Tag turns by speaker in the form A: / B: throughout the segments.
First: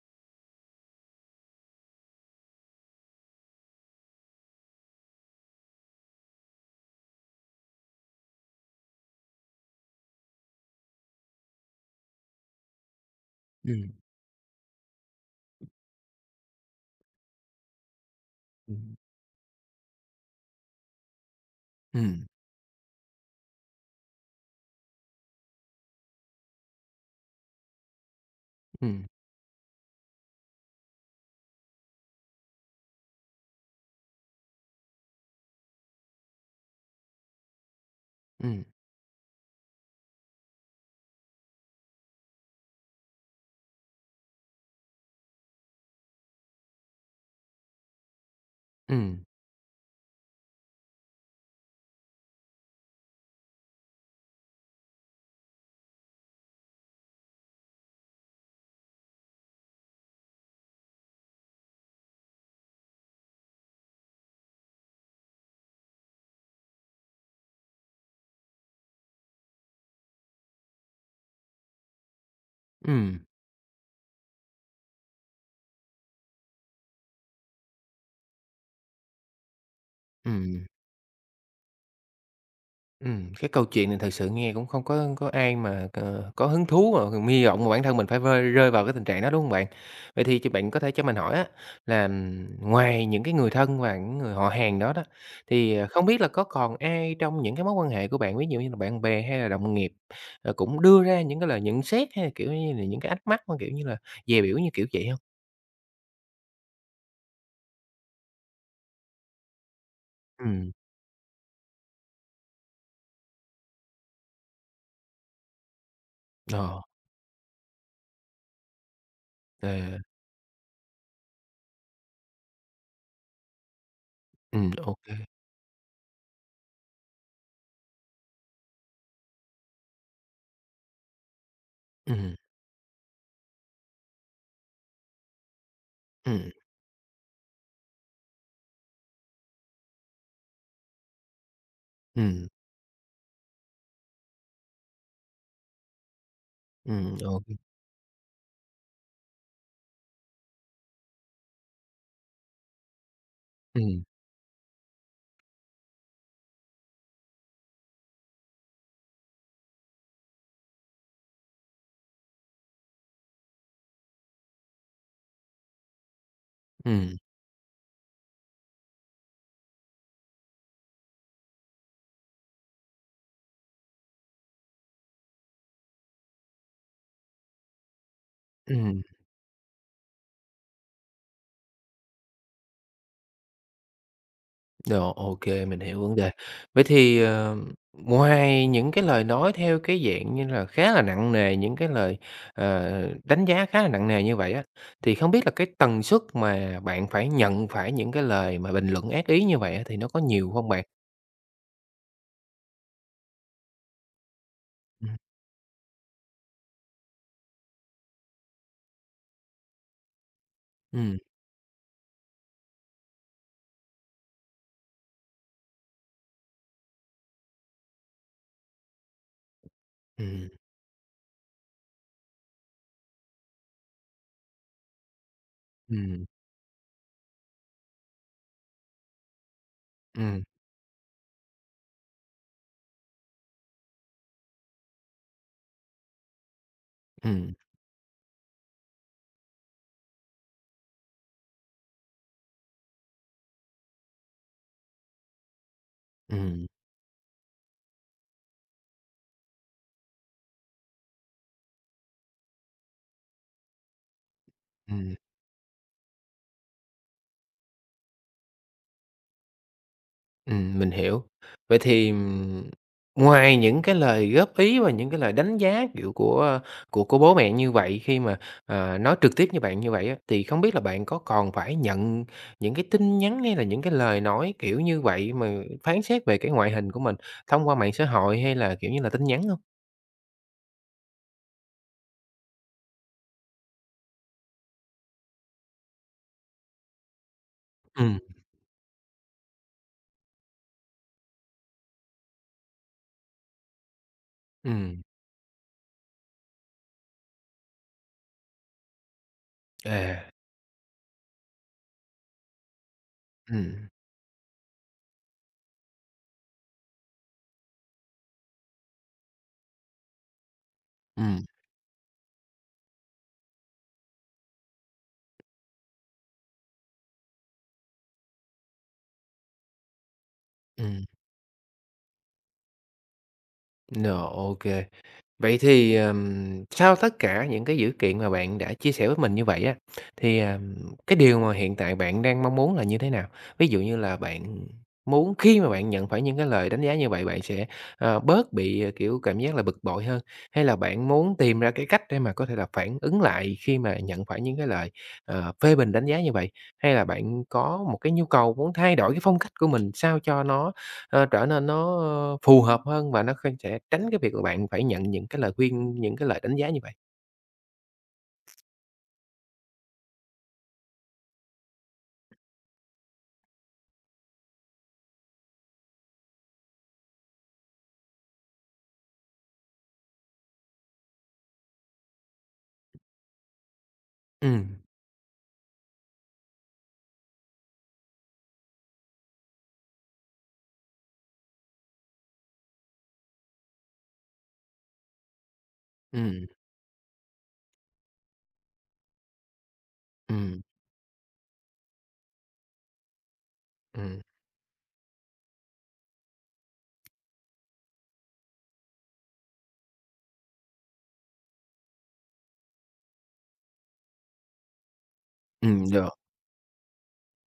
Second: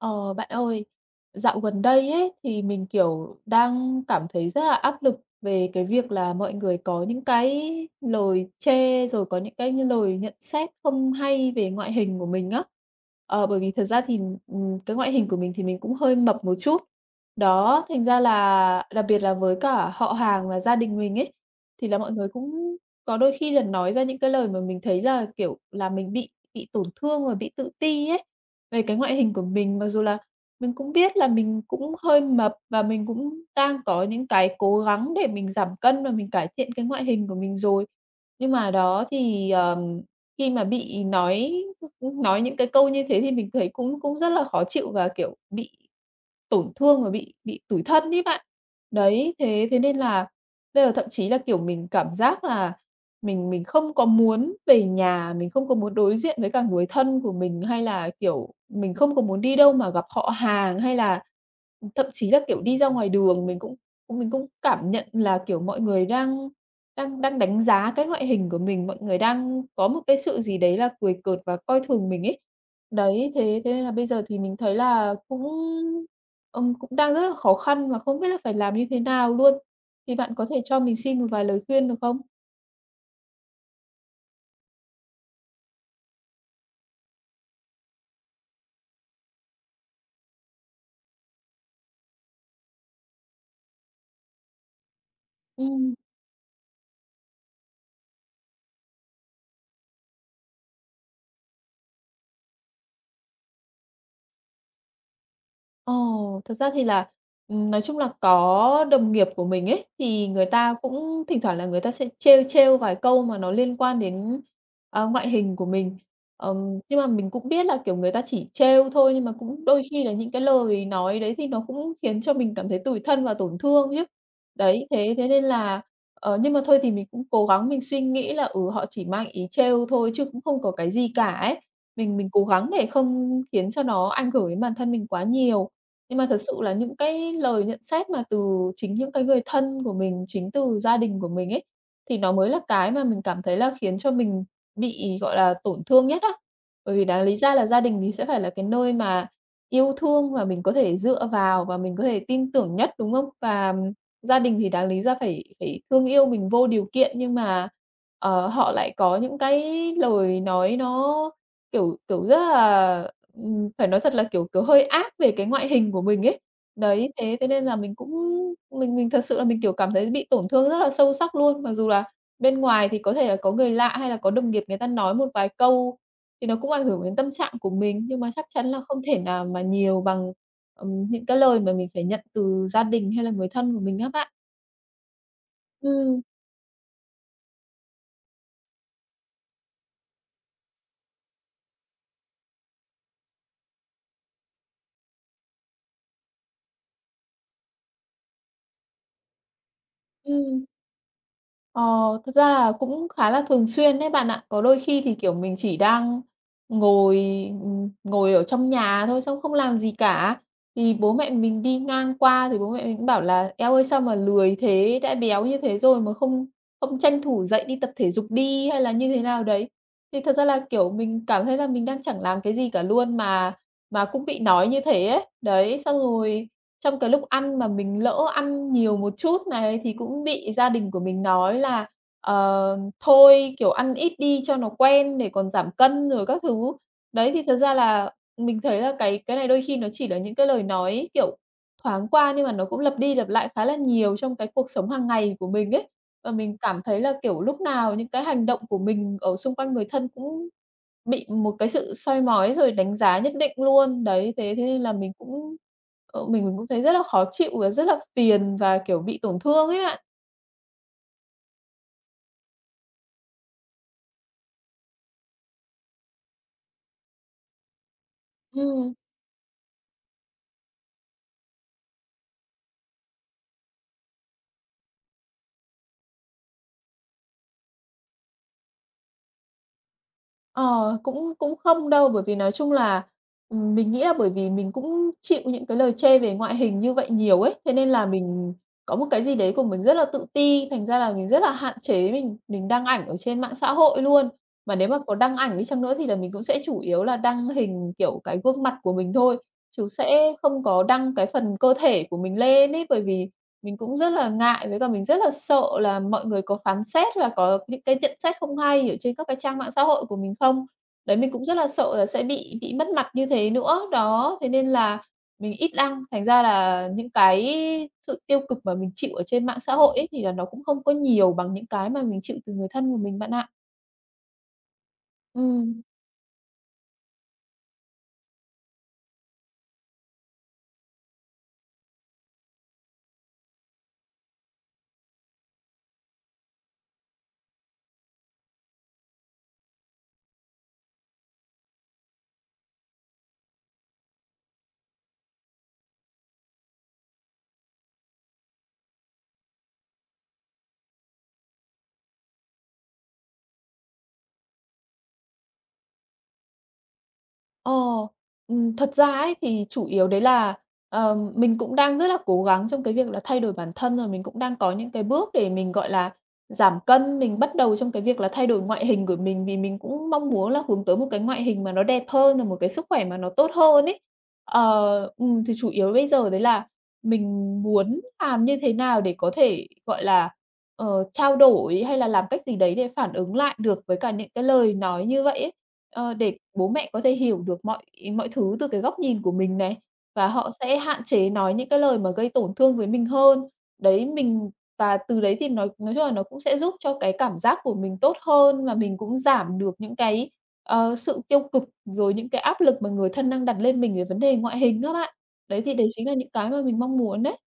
A: Ờ, bạn ơi, dạo gần đây ấy thì mình, kiểu, đang cảm thấy rất là áp lực về cái việc là mọi người có những cái lời chê, rồi có những cái như lời nhận xét không hay về ngoại hình của mình á. Ờ, bởi vì thật
B: Ừm.
A: ra thì, ừm, ừm, cái ngoại hình của mình thì mình cũng hơi mập một chút. Đó, thành ra
B: Ừm
A: là
B: hưm.
A: đặc biệt là với cả họ hàng và gia đình mình ấy, thì là mọi
B: Ừm.
A: người cũng có đôi khi là nói ra những cái lời mà mình thấy là, kiểu, là mình bị bị tổn thương và bị tự ti ấy, về cái
B: Ừm.
A: ngoại hình của mình, mặc dù là mình cũng biết là mình cũng hơi mập và mình cũng đang có những cái cố gắng để mình giảm cân và mình cải thiện cái ngoại hình của mình rồi. Nhưng
B: Ừm.
A: mà đó thì, ờ, khi mà bị nói [unintelligible] nói những cái câu như thế thì mình thấy cũng cũng rất là khó chịu và, kiểu, bị tổn thương và bị bị tủi thân ấy bạn.
B: Ừm.
A: Đấy, thế thế nên là đây là thậm chí là, kiểu, mình cảm giác là mình mình không có muốn về nhà, mình không có muốn đối diện với cả người thân của mình, hay là, kiểu, mình không có muốn đi đâu mà gặp họ hàng, hay là thậm chí là, kiểu, đi ra ngoài đường mình cũng mình cũng cảm nhận là, kiểu, mọi người đang đang đang đánh giá cái ngoại hình của mình, mọi người đang có một cái sự gì đấy là cười cợt và coi thường mình ấy.
B: Ừm.
A: Đấy, thế thế nên là bây giờ thì mình thấy là cũng, ừ, cũng đang rất là khó khăn và không biết là phải làm như thế nào luôn. Thì bạn có thể
B: Ừm.
A: cho mình xin một vài lời khuyên được không?
B: Ừm, cái câu chuyện này thật sự nghe cũng không có có ai mà c có hứng thú mà còn hy vọng mà bản thân mình phải vơi rơi vào cái tình trạng đó, đúng hông bạn? Vậy thì ch bạn có thể cho mình hỏi á, là, ừm, ngoài những cái người thân và những người họ hàng đó đó, thì, ờ,
A: Ừm.
B: không biết là có còn ai trong những cái mối quan hệ của bạn, ví dụ như là bạn bè hay là đồng nghiệp, ờ, cũng đưa ra những cái lời nhận xét, hay là, kiểu như là, những cái ánh mắt mà, kiểu như là, dè bỉu như kiểu vậy hông?
A: Ồ, thật ra thì là, ừm, nói chung là có đồng nghiệp của mình ấy, thì người
B: Ừm.
A: ta cũng thỉnh thoảng là người ta sẽ trêu, trêu vài câu mà nó liên quan đến, à, ngoại hình của mình. Ừm,
B: Ờ.
A: nhưng mà mình cũng biết là, kiểu, người ta chỉ trêu thôi, nhưng mà cũng đôi
B: À.
A: khi là những cái lời nói đấy thì nó cũng khiến cho mình cảm thấy tủi thân và tổn thương nhá.
B: Ừm,
A: Đấy, thế
B: OK.
A: thế nên là, ờ, nhưng mà thôi thì mình cũng cố gắng mình suy nghĩ là, ừ, họ chỉ mang ý trêu thôi, chứ cũng không có cái gì cả ấy, mình mình
B: Ừm.
A: cố gắng để không khiến cho nó ảnh hưởng đến bản thân mình quá nhiều. Nhưng mà thật
B: Ừm.
A: sự là những cái lời nhận xét mà từ chính những cái người thân của mình, chính từ gia đình của mình ấy, thì nó
B: Ừm.
A: mới là cái mà mình cảm thấy là khiến cho mình bị, gọi là, tổn thương nhất á. Bởi vì
B: Ừm,
A: đáng lý
B: OK.
A: ra là gia đình thì sẽ phải là cái nơi mà yêu thương và mình có thể dựa vào, và mình có thể tin tưởng nhất, đúng không? Và, ừm,
B: Ừm.
A: gia đình thì đáng lý ra phải phải thương yêu mình vô điều kiện, nhưng mà, ờ, họ lại có những cái lời nói nó, kiểu, kiểu, rất là, ừm, phải nói thật là, kiểu, kiểu, hơi ác về cái ngoại hình của mình ấy. Đấy,
B: Ừm.
A: thế thế nên là mình cũng mình mình thật sự là mình, kiểu, cảm thấy bị tổn thương rất là sâu sắc luôn. Mặc dù là bên ngoài thì có thể là có người lạ, hay là có đồng nghiệp người ta nói một vài câu, thì nó cũng ảnh hưởng đến tâm trạng của mình, nhưng mà chắc chắn là
B: Ừm.
A: không thể nào mà nhiều bằng, ừm, những cái lời mà mình phải nhận từ gia đình, hay là người thân của mình á bạn.
B: Rồi, OK, mình hiểu vấn
A: Ừm.
B: đề. Vậy thì, ờ, ngoài những cái lời nói theo cái dạng như là khá là nặng nề, những cái lời, ờ, đánh giá khá là nặng nề như vậy á, thì không biết là cái tần suất mà bạn phải nhận phải những cái lời mà bình luận ác ý như vậy á thì nó có nhiều
A: Ừm.
B: hông bạn?
A: Ờ, thực ra là cũng khá là thường xuyên đấy bạn ạ. Có đôi khi
B: Ừm.
A: thì, kiểu, mình chỉ đang ngồi, ừm, ngồi ở trong nhà thôi xong không làm gì cả, thì bố
B: Ừm.
A: mẹ mình đi ngang qua thì bố mẹ mình cũng bảo là "Eo ơi, sao mà lười thế, đã béo như thế rồi mà không không tranh thủ dậy đi tập thể dục đi hay là như thế nào đấy." Thì
B: Ừm,
A: thật ra
B: ừm.
A: là, kiểu, mình cảm thấy là mình đang chẳng làm cái gì cả luôn mà mà cũng bị nói như thế ấy. Đấy, xong
B: Ừm.
A: rồi trong cái lúc ăn mà mình lỡ ăn nhiều một chút này thì cũng
B: Ừm.
A: bị gia đình của mình nói là, ờ, "Thôi, kiểu, ăn ít đi cho nó quen để còn giảm cân rồi các thứ." Đấy, thì
B: Ừm.
A: thật ra là mình thấy là cái cái này đôi khi nó chỉ là những cái lời nói, kiểu, thoáng qua, nhưng mà nó cũng lặp đi lặp lại khá là nhiều trong cái cuộc sống hàng ngày của mình ấy và mình
B: Ừm.
A: cảm thấy là, kiểu, lúc nào những cái hành động của mình ở xung quanh người thân cũng bị một cái sự soi mói, rồi đánh giá nhất định luôn. Đấy, thế thế nên là mình
B: Ừm.
A: cũng, ờ, mình mình cũng thấy rất là khó chịu và rất là phiền và, kiểu, bị tổn thương ấy bạn.
B: Ừm, mình hiểu, vậy thì, ừm, ngoài những cái lời góp ý và những cái lời đánh giá, kiểu, của của của bố mẹ như vậy khi mà,
A: Ừm.
B: à, nói trực tiếp với bạn như vậy á, thì không biết là bạn có còn phải nhận những cái tin nhắn, hay là những cái lời nói kiểu như vậy mà phán xét về cái ngoại hình của mình thông qua mạng xã hội hay là, kiểu như là, tin nhắn hông?
A: Ờ, cũng cũng không đâu bởi vì nói chung là ừm, mình nghĩ là bởi vì mình cũng chịu những cái lời chê về ngoại hình như vậy nhiều ấy, thế nên là
B: Ừm.
A: mình có một cái gì đấy của mình rất là tự ti, thành ra là mình rất là hạn chế mình mình đăng ảnh ở trên mạng xã hội luôn. Mà nếu mà
B: Ừm.
A: có đăng ảnh đi chăng nữa thì là mình cũng sẽ chủ yếu là đăng hình, kiểu, cái gương mặt của mình thôi, chứ
B: À.
A: sẽ không có đăng cái phần cơ thể của mình lên ấy, bởi vì mình
B: Ừm.
A: cũng rất là ngại với cả mình rất là sợ là mọi người có phán xét và có những cái nhận xét không hay ở trên các cái trang mạng xã hội của mình không. Đấy mình
B: Ừm.
A: cũng rất là sợ là sẽ bị bị mất mặt như thế nữa, đó, thế nên là mình ít đăng thành ra là những cái sự tiêu cực mà mình chịu ở trên mạng xã hội ấy, thì là nó cũng không có
B: Ừm.
A: nhiều bằng những cái mà mình chịu từ người thân của mình bạn ạ.
B: Rồi, ô kê. Vậy
A: Ừm.
B: thì, ờm, sau tất cả những cái dữ kiện mà bạn đã chia sẻ với mình như vậy á, thì, ờm, cái điều mà hiện tại bạn đang mong muốn là như thế nào? Ví dụ như là bạn muốn khi mà bạn nhận phải những cái lời đánh giá như vậy bạn sẽ, ờ, bớt bị, à, kiểu, cảm giác là bực bội hơn? Hay là bạn muốn tìm ra cái cách để mà có thể là phản ứng lại khi mà nhận phải những cái lời, ờ, phê bình đánh giá như vậy? Hay là bạn có một cái nhu cầu muốn thay đổi cái phong cách của mình sao cho nó, ơ, trở nên nó phù hợp hơn và nó không sẽ tránh cái việc là bạn phải nhận những cái lời khuyên, những cái lời đánh giá như vậy?
A: Ờ. Ừm, thật ra ấy thì chủ yếu đấy là, ờm, mình cũng đang rất là cố gắng trong cái việc là thay đổi bản thân, à, mình cũng đang có những cái bước để mình, gọi là, giảm cân, mình bắt đầu trong cái việc là thay đổi ngoại hình của mình vì mình cũng mong muốn là hướng tới một cái ngoại hình mà nó đẹp hơn, rồi một cái sức khỏe mà nó tốt hơn ấy.
B: Ừm.
A: Ờ, ừm, thì chủ yếu bây giờ đấy là mình muốn làm như thế nào để có thể, gọi là, ờ, trao đổi hay là làm cách gì đấy để phản ứng lại được với cả những cái lời nói như vậy ấy, ờ, để
B: Ừm.
A: bố mẹ có thể hiểu được mọi mọi thứ từ cái góc nhìn của mình này, và họ
B: Ừm.
A: sẽ hạn chế nói những cái lời mà gây tổn thương với mình hơn. Đấy,
B: Ừm.
A: mình và từ đấy thì nói nói chung là nó cũng sẽ giúp cho cái cảm giác của mình tốt hơn và mình cũng giảm được những cái, ờ, sự tiêu cực rồi những cái áp lực mà người thân đang đặt lên mình về vấn đề ngoại hình á bạn. Đấy thì đấy
B: Ừm,
A: chính
B: được.
A: là những cái mà mình mong muốn đấy.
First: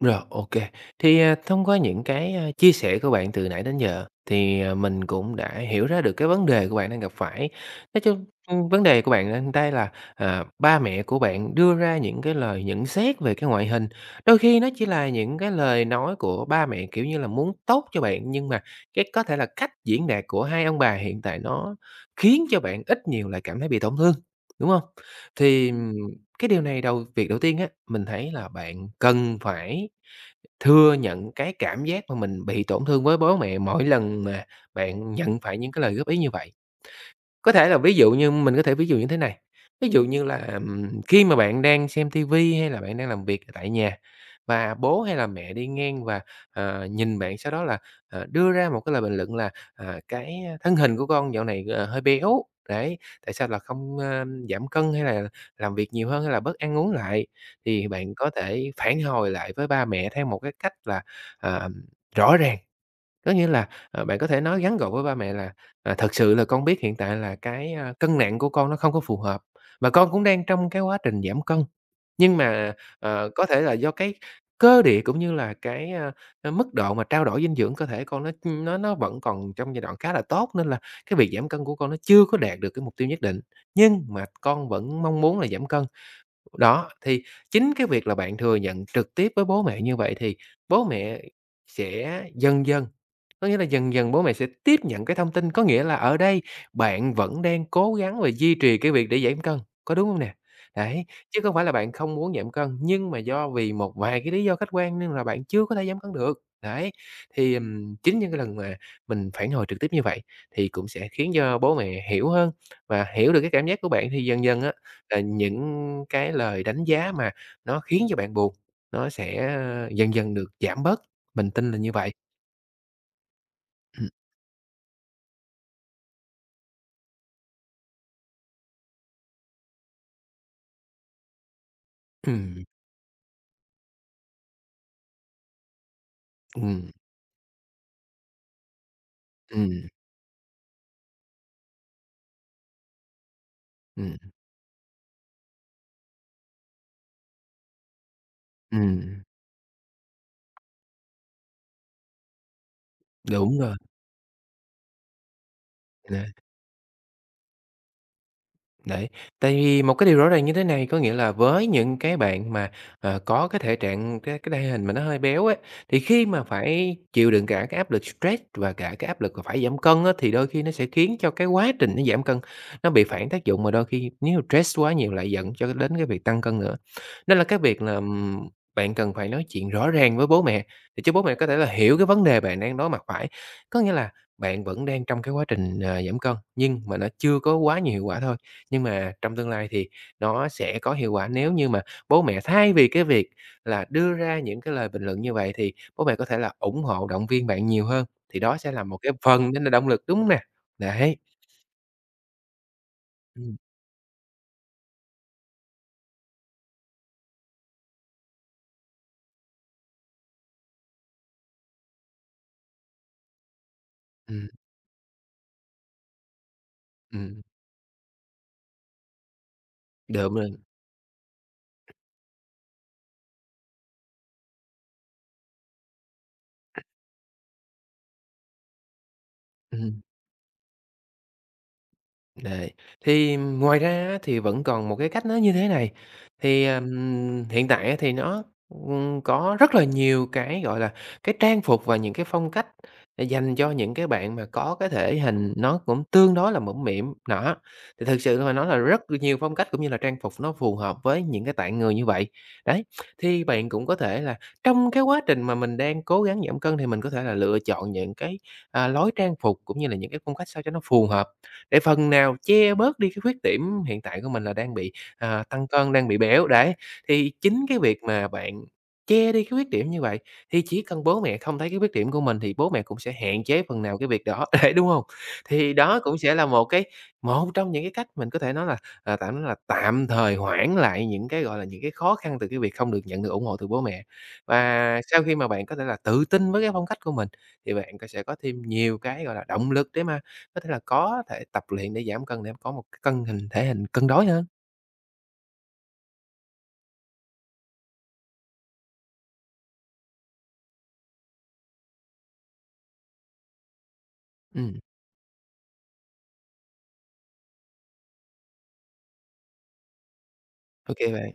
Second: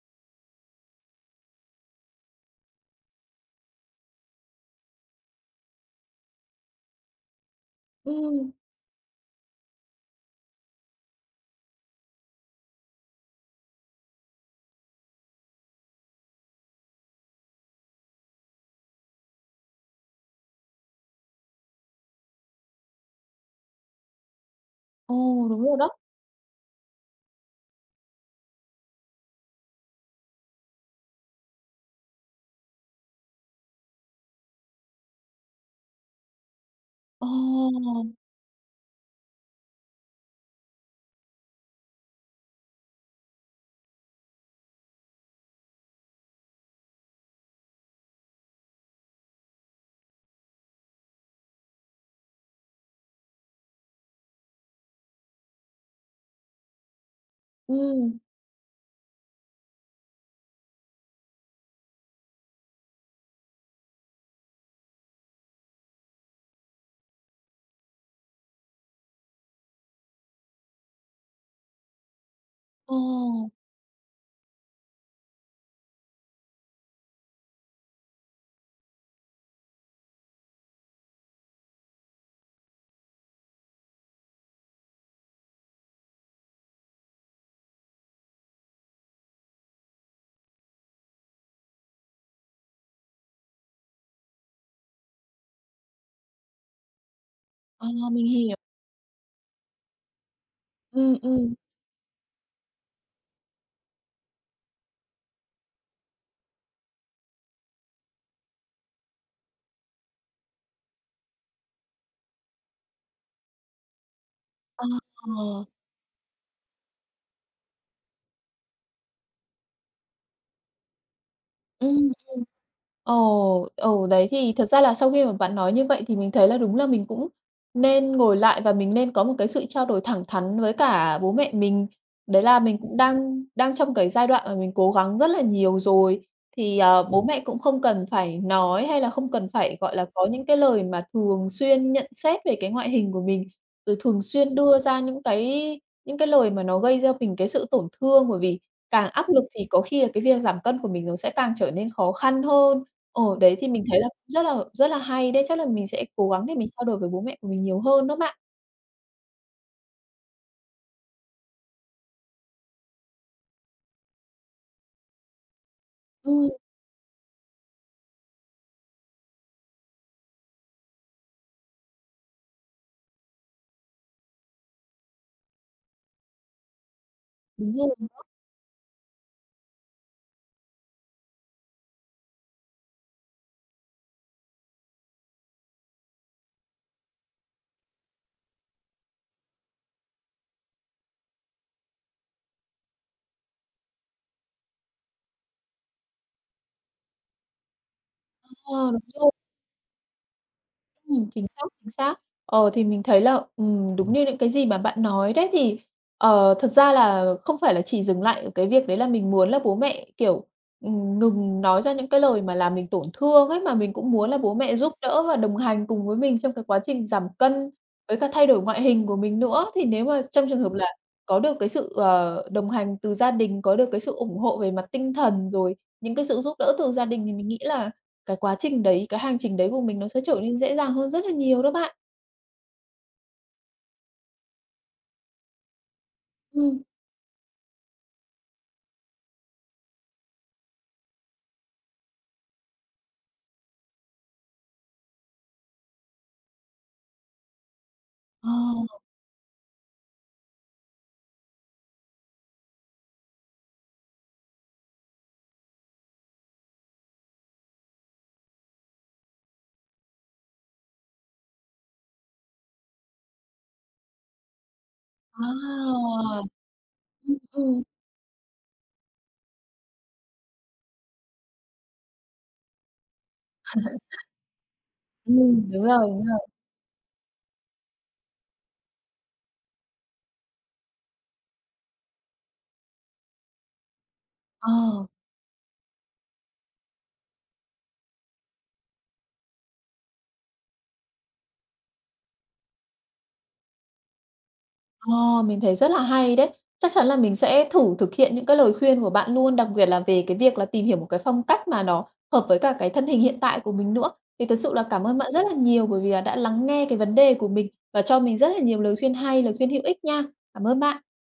B: Rồi, OK. Thì, à, thông qua những cái, a, chia sẻ của bạn từ nãy đến giờ thì, à, mình cũng đã hiểu ra được cái vấn đề của bạn đang gặp phải. Nói chung,
A: Ừm.
B: ưm, vấn đề của bạn ở đây là, à, ba mẹ của bạn đưa ra những cái lời nhận xét về cái ngoại hình, đôi khi nó chỉ là những cái lời nói của ba mẹ, kiểu như là, muốn tốt cho bạn, nhưng mà cái có thể là cách diễn đạt của hai ông bà hiện tại nó khiến cho bạn ít nhiều lại cảm thấy bị tổn thương, đúng hông?
A: Ồ, đúng
B: Thì,
A: rồi đó.
B: ừm, cái điều này đầu việc đầu tiên á, mình thấy là bạn cần phải thừa nhận cái cảm giác mà mình bị tổn thương với bố mẹ mỗi lần mà bạn nhận phải những cái lời góp ý như vậy. Có thể là ví dụ
A: Ồ!
B: như mình có thể ví dụ như thế này, ví dụ như là, ừm, khi mà bạn đang xem TV, hay là bạn đang làm việc tại nhà và bố hay là mẹ đi ngang và, à, nhìn bạn sau đó là, à, đưa ra một cái lời bình luận là, à, "Cái, a, thân hình của con dạo này, ờ, hơi béo, đấy, tại sao là không, a, giảm cân, hay là làm việc nhiều hơn, hay là bớt ăn uống lại?" Thì bạn
A: Ừm.
B: có thể phản hồi lại với ba mẹ theo một cái cách là, ờm, rõ ràng. Có nghĩa là, à, bạn có thể nói ngắn gọi với ba mẹ là, à, "Thật sự là con biết hiện tại là cái, a, cân nặng của con nó không có phù hợp và con cũng đang trong cái quá trình giảm cân, nhưng mà, ờ, có
A: Ồ.
B: thể là do cái cơ địa cũng như là cái, a, à, mức độ mà trao đổi dinh dưỡng cơ thể con nó, ưm, nó nó vẫn còn trong giai đoạn khá là tốt. Nên là cái việc giảm cân của con nó chưa có đạt được cái mục tiêu nhất định, nhưng mà con vẫn mong muốn là giảm cân." Đó, thì chính cái việc là bạn thừa nhận trực tiếp với bố mẹ như vậy thì bố mẹ sẽ dần dần có nghĩa là dần dần bố mẹ sẽ tiếp nhận cái thông tin, có nghĩa là ở đây bạn vẫn đang
A: Ờ,
B: cố gắng
A: mình
B: và duy
A: hiểu.
B: trì cái việc để giản cân, có đúng hông nè? Đấy,
A: Ừm,
B: chứ
A: ừm.
B: không phải là bạn không muốn giảm cân, nhưng mà do vì một vài cái lý do khách quan, nên là bạn chưa có thể giảm cân được. Đấy. Thì, ừm, chính những cái lần mà mình phản hồi trực tiếp như vậy thì cũng sẽ khiến cho bố mẹ hiểu hơn và hiểu được cái cảm giác của bạn thì dần dần á
A: Ờ.
B: là
A: Ờ.
B: những cái lời đánh giá mà nó khiến cho bạn buồn, nó sẽ, a, dần dần được giảm bớt. Mình tin là
A: Ừm,
B: như
A: ừm.
B: vậy.
A: Ồ, ừ,
B: [unintelligible]
A: đấy thì thật ra là sau khi mà bạn nói như vậy thì mình thấy là đúng là mình cũng nên ngồi lại và mình nên có một cái sự trao đổi thẳng thắn với cả bố mẹ mình. Đấy là
B: Ừm.
A: mình cũng đang đang trong cái giai đoạn mà mình cố gắng rất là nhiều rồi, thì,
B: Ừm.
A: ờ, bố mẹ cũng không cần phải nói hay là không cần phải,
B: Ừm.
A: gọi là, có những cái lời mà thường xuyên nhận xét về cái ngoại hình của mình, rồi thường
B: [unintelligible]
A: xuyên đưa ra những cái những cái lời mà nó gây cho mình cái sự tổn thương, bởi vì càng
B: Ừm.
A: áp lực thì có khi là cái việc giảm cân của mình nó sẽ càng trở nên khó khăn hơn. Ờ, đấy
B: Đúng
A: thì
B: rồi.
A: mình thấy là rất là rất là hay đấy, chắc là mình sẽ
B: À.
A: cố gắng để mình trao đổi với bố mẹ của mình nhiều hơn đó bạn.
B: Đấy. Tại vì một cái điều rõ ràng như thế này, có nghĩa là với những cái bạn mà, ờ, có cái thể trạng, cái cái thể hình mà nó hơi béo ấy, thì khi mà
A: Ừm.
B: phải chịu đựng cả cái áp lực stress và cả cái áp lực mà phải giảm cân á, thì đôi khi nó sẽ khiến cho cái quá trình nó giảm cân nó bị phản tác dụng và đôi khi nếu mà stress quá nhiều lại dẫn cho đến cái việc tăng cân nữa. Nên là cái
A: Đúng
B: việc là,
A: rồi đó.
B: ừm, bạn cần phải nói chuyện rõ ràng với bố mẹ để cho bố mẹ có thể là hiểu cái vấn đề bạn đang đối mặt phải, có nghĩa là bạn vẫn đang trong cái quá trình, à, giảm cân, nhưng mà nó chưa có quá nhiều hiệu quả thôi. Nhưng mà trong tương lai thì nó sẽ có hiệu quả nếu như mà bố mẹ thay vì cái việc là đưa ra những cái lời bình luận như vậy, thì bố mẹ có thể là ủng hộ động viên bạn nhiều hơn. Thì đó sẽ là
A: Ờ,
B: một
A: đúng
B: cái
A: rồi.
B: phần nên là động lực, đúng hông nè? Đấy.
A: Ừm, chính xác, chính xác. Ờ, thì mình thấy là,
B: Ừm.
A: ừm, đúng như những cái gì mà bạn nói đấy thì, ờ, thật ra là không phải là chỉ dừng lại ở cái việc đấy là mình muốn là bố mẹ, kiểu, ừm, ngừng nói ra những cái lời mà làm mình tổn thương ấy, mà mình cũng muốn là
B: Ừm.
A: bố mẹ giúp đỡ và đồng hành cùng với mình trong cái quá trình giảm
B: Ừm.
A: cân, với cả thay đổi ngoại hình của mình nữa. Thì nếu mà trong trường
B: [unintelligible]
A: hợp là có được cái sự, ờ, đồng hành từ gia đình, có được cái sự ủng hộ về mặt tinh thần, rồi những cái sự giúp đỡ từ gia đình thì mình nghĩ là cái quá trình đấy, cái hành trình đấy của mình
B: Ừm.
A: nó sẽ trở nên dễ dàng hơn rất là nhiều đó bạn.
B: Đây. Thì, ừm, ngoài ra á thì vẫn còn một cái cách nó như thế này. Thì,
A: Ừm.
B: ừm, hiện tại á thì nó, ừm, có rất là nhiều cái, gọi là, cái trang phục và những cái phong cách để dành cho những cái bạn mà có cái thể hình nó cũng tương đối là mũm mĩm, nó thì thực sự
A: Ờ.
B: mà nói là rất là nhiều phong cách, cũng như là trang phục nó phù hợp với những cái tạng người như vậy. Đấy, thì bạn cũng có thể là trong cái quá trình mà mình đang cố gắng giảm cân thì mình có thể là lựa chọn những cái, à, lối trang phục, cũng như là những cái phong cách sao cho nó phù hợp để phần nào che bớt đi cái khuyết điểm hiện tại của mình là đang bị, à,
A: Ờ!
B: tăng cân, đang bị béo đấy. Thì
A: Ừm,
B: chính cái
A: ừm.
B: việc mà bạn che đi cái khuyết điểm như vậy, thì chỉ cần bố mẹ không thấy cái khuyết điểm của mình thì bố mẹ cũng sẽ hạn chế phần nào cái việc đó, đấy đúng hông?
A: Ừm,
B: Thì
A: đúng rồi,
B: đó cũng
A: đúng
B: sẽ
A: rồi.
B: là một cái một trong những cái cách mình có thể nói là, à, tạm nói là tạm thời hoãn lại những cái, gọi là, những cái khó khăn từ cái việc không được nhận được ủng hộ từ bố mẹ.
A: Ờ.
B: Và sau khi mà bạn có thể là tự tin với cái phong cách của mình, thì bạn co sẽ có thêm nhiều cái, gọi là, động lực để mà có thể là có thể tập luyện để giảm cân để có một cân hình thể hình cân đối hơn.
A: Ờ, mình thấy rất là hay đấy. Chắc chắn là mình sẽ thử thực hiện những cái lời khuyên của bạn luôn, đặc biệt là về cái việc là tìm hiểu một cái phong cách mà nó hợp với cả cái thân hình hiện tại của mình nữa. Thì thực sự
B: Ừm.
A: là cảm ơn bạn rất là nhiều, bởi vì là đã lắng nghe cái vấn đề của mình và cho mình rất là nhiều lời khuyên hay, lời khuyên hữu ích nha. Cảm ơn
B: Ô
A: bạn.
B: kê bạn.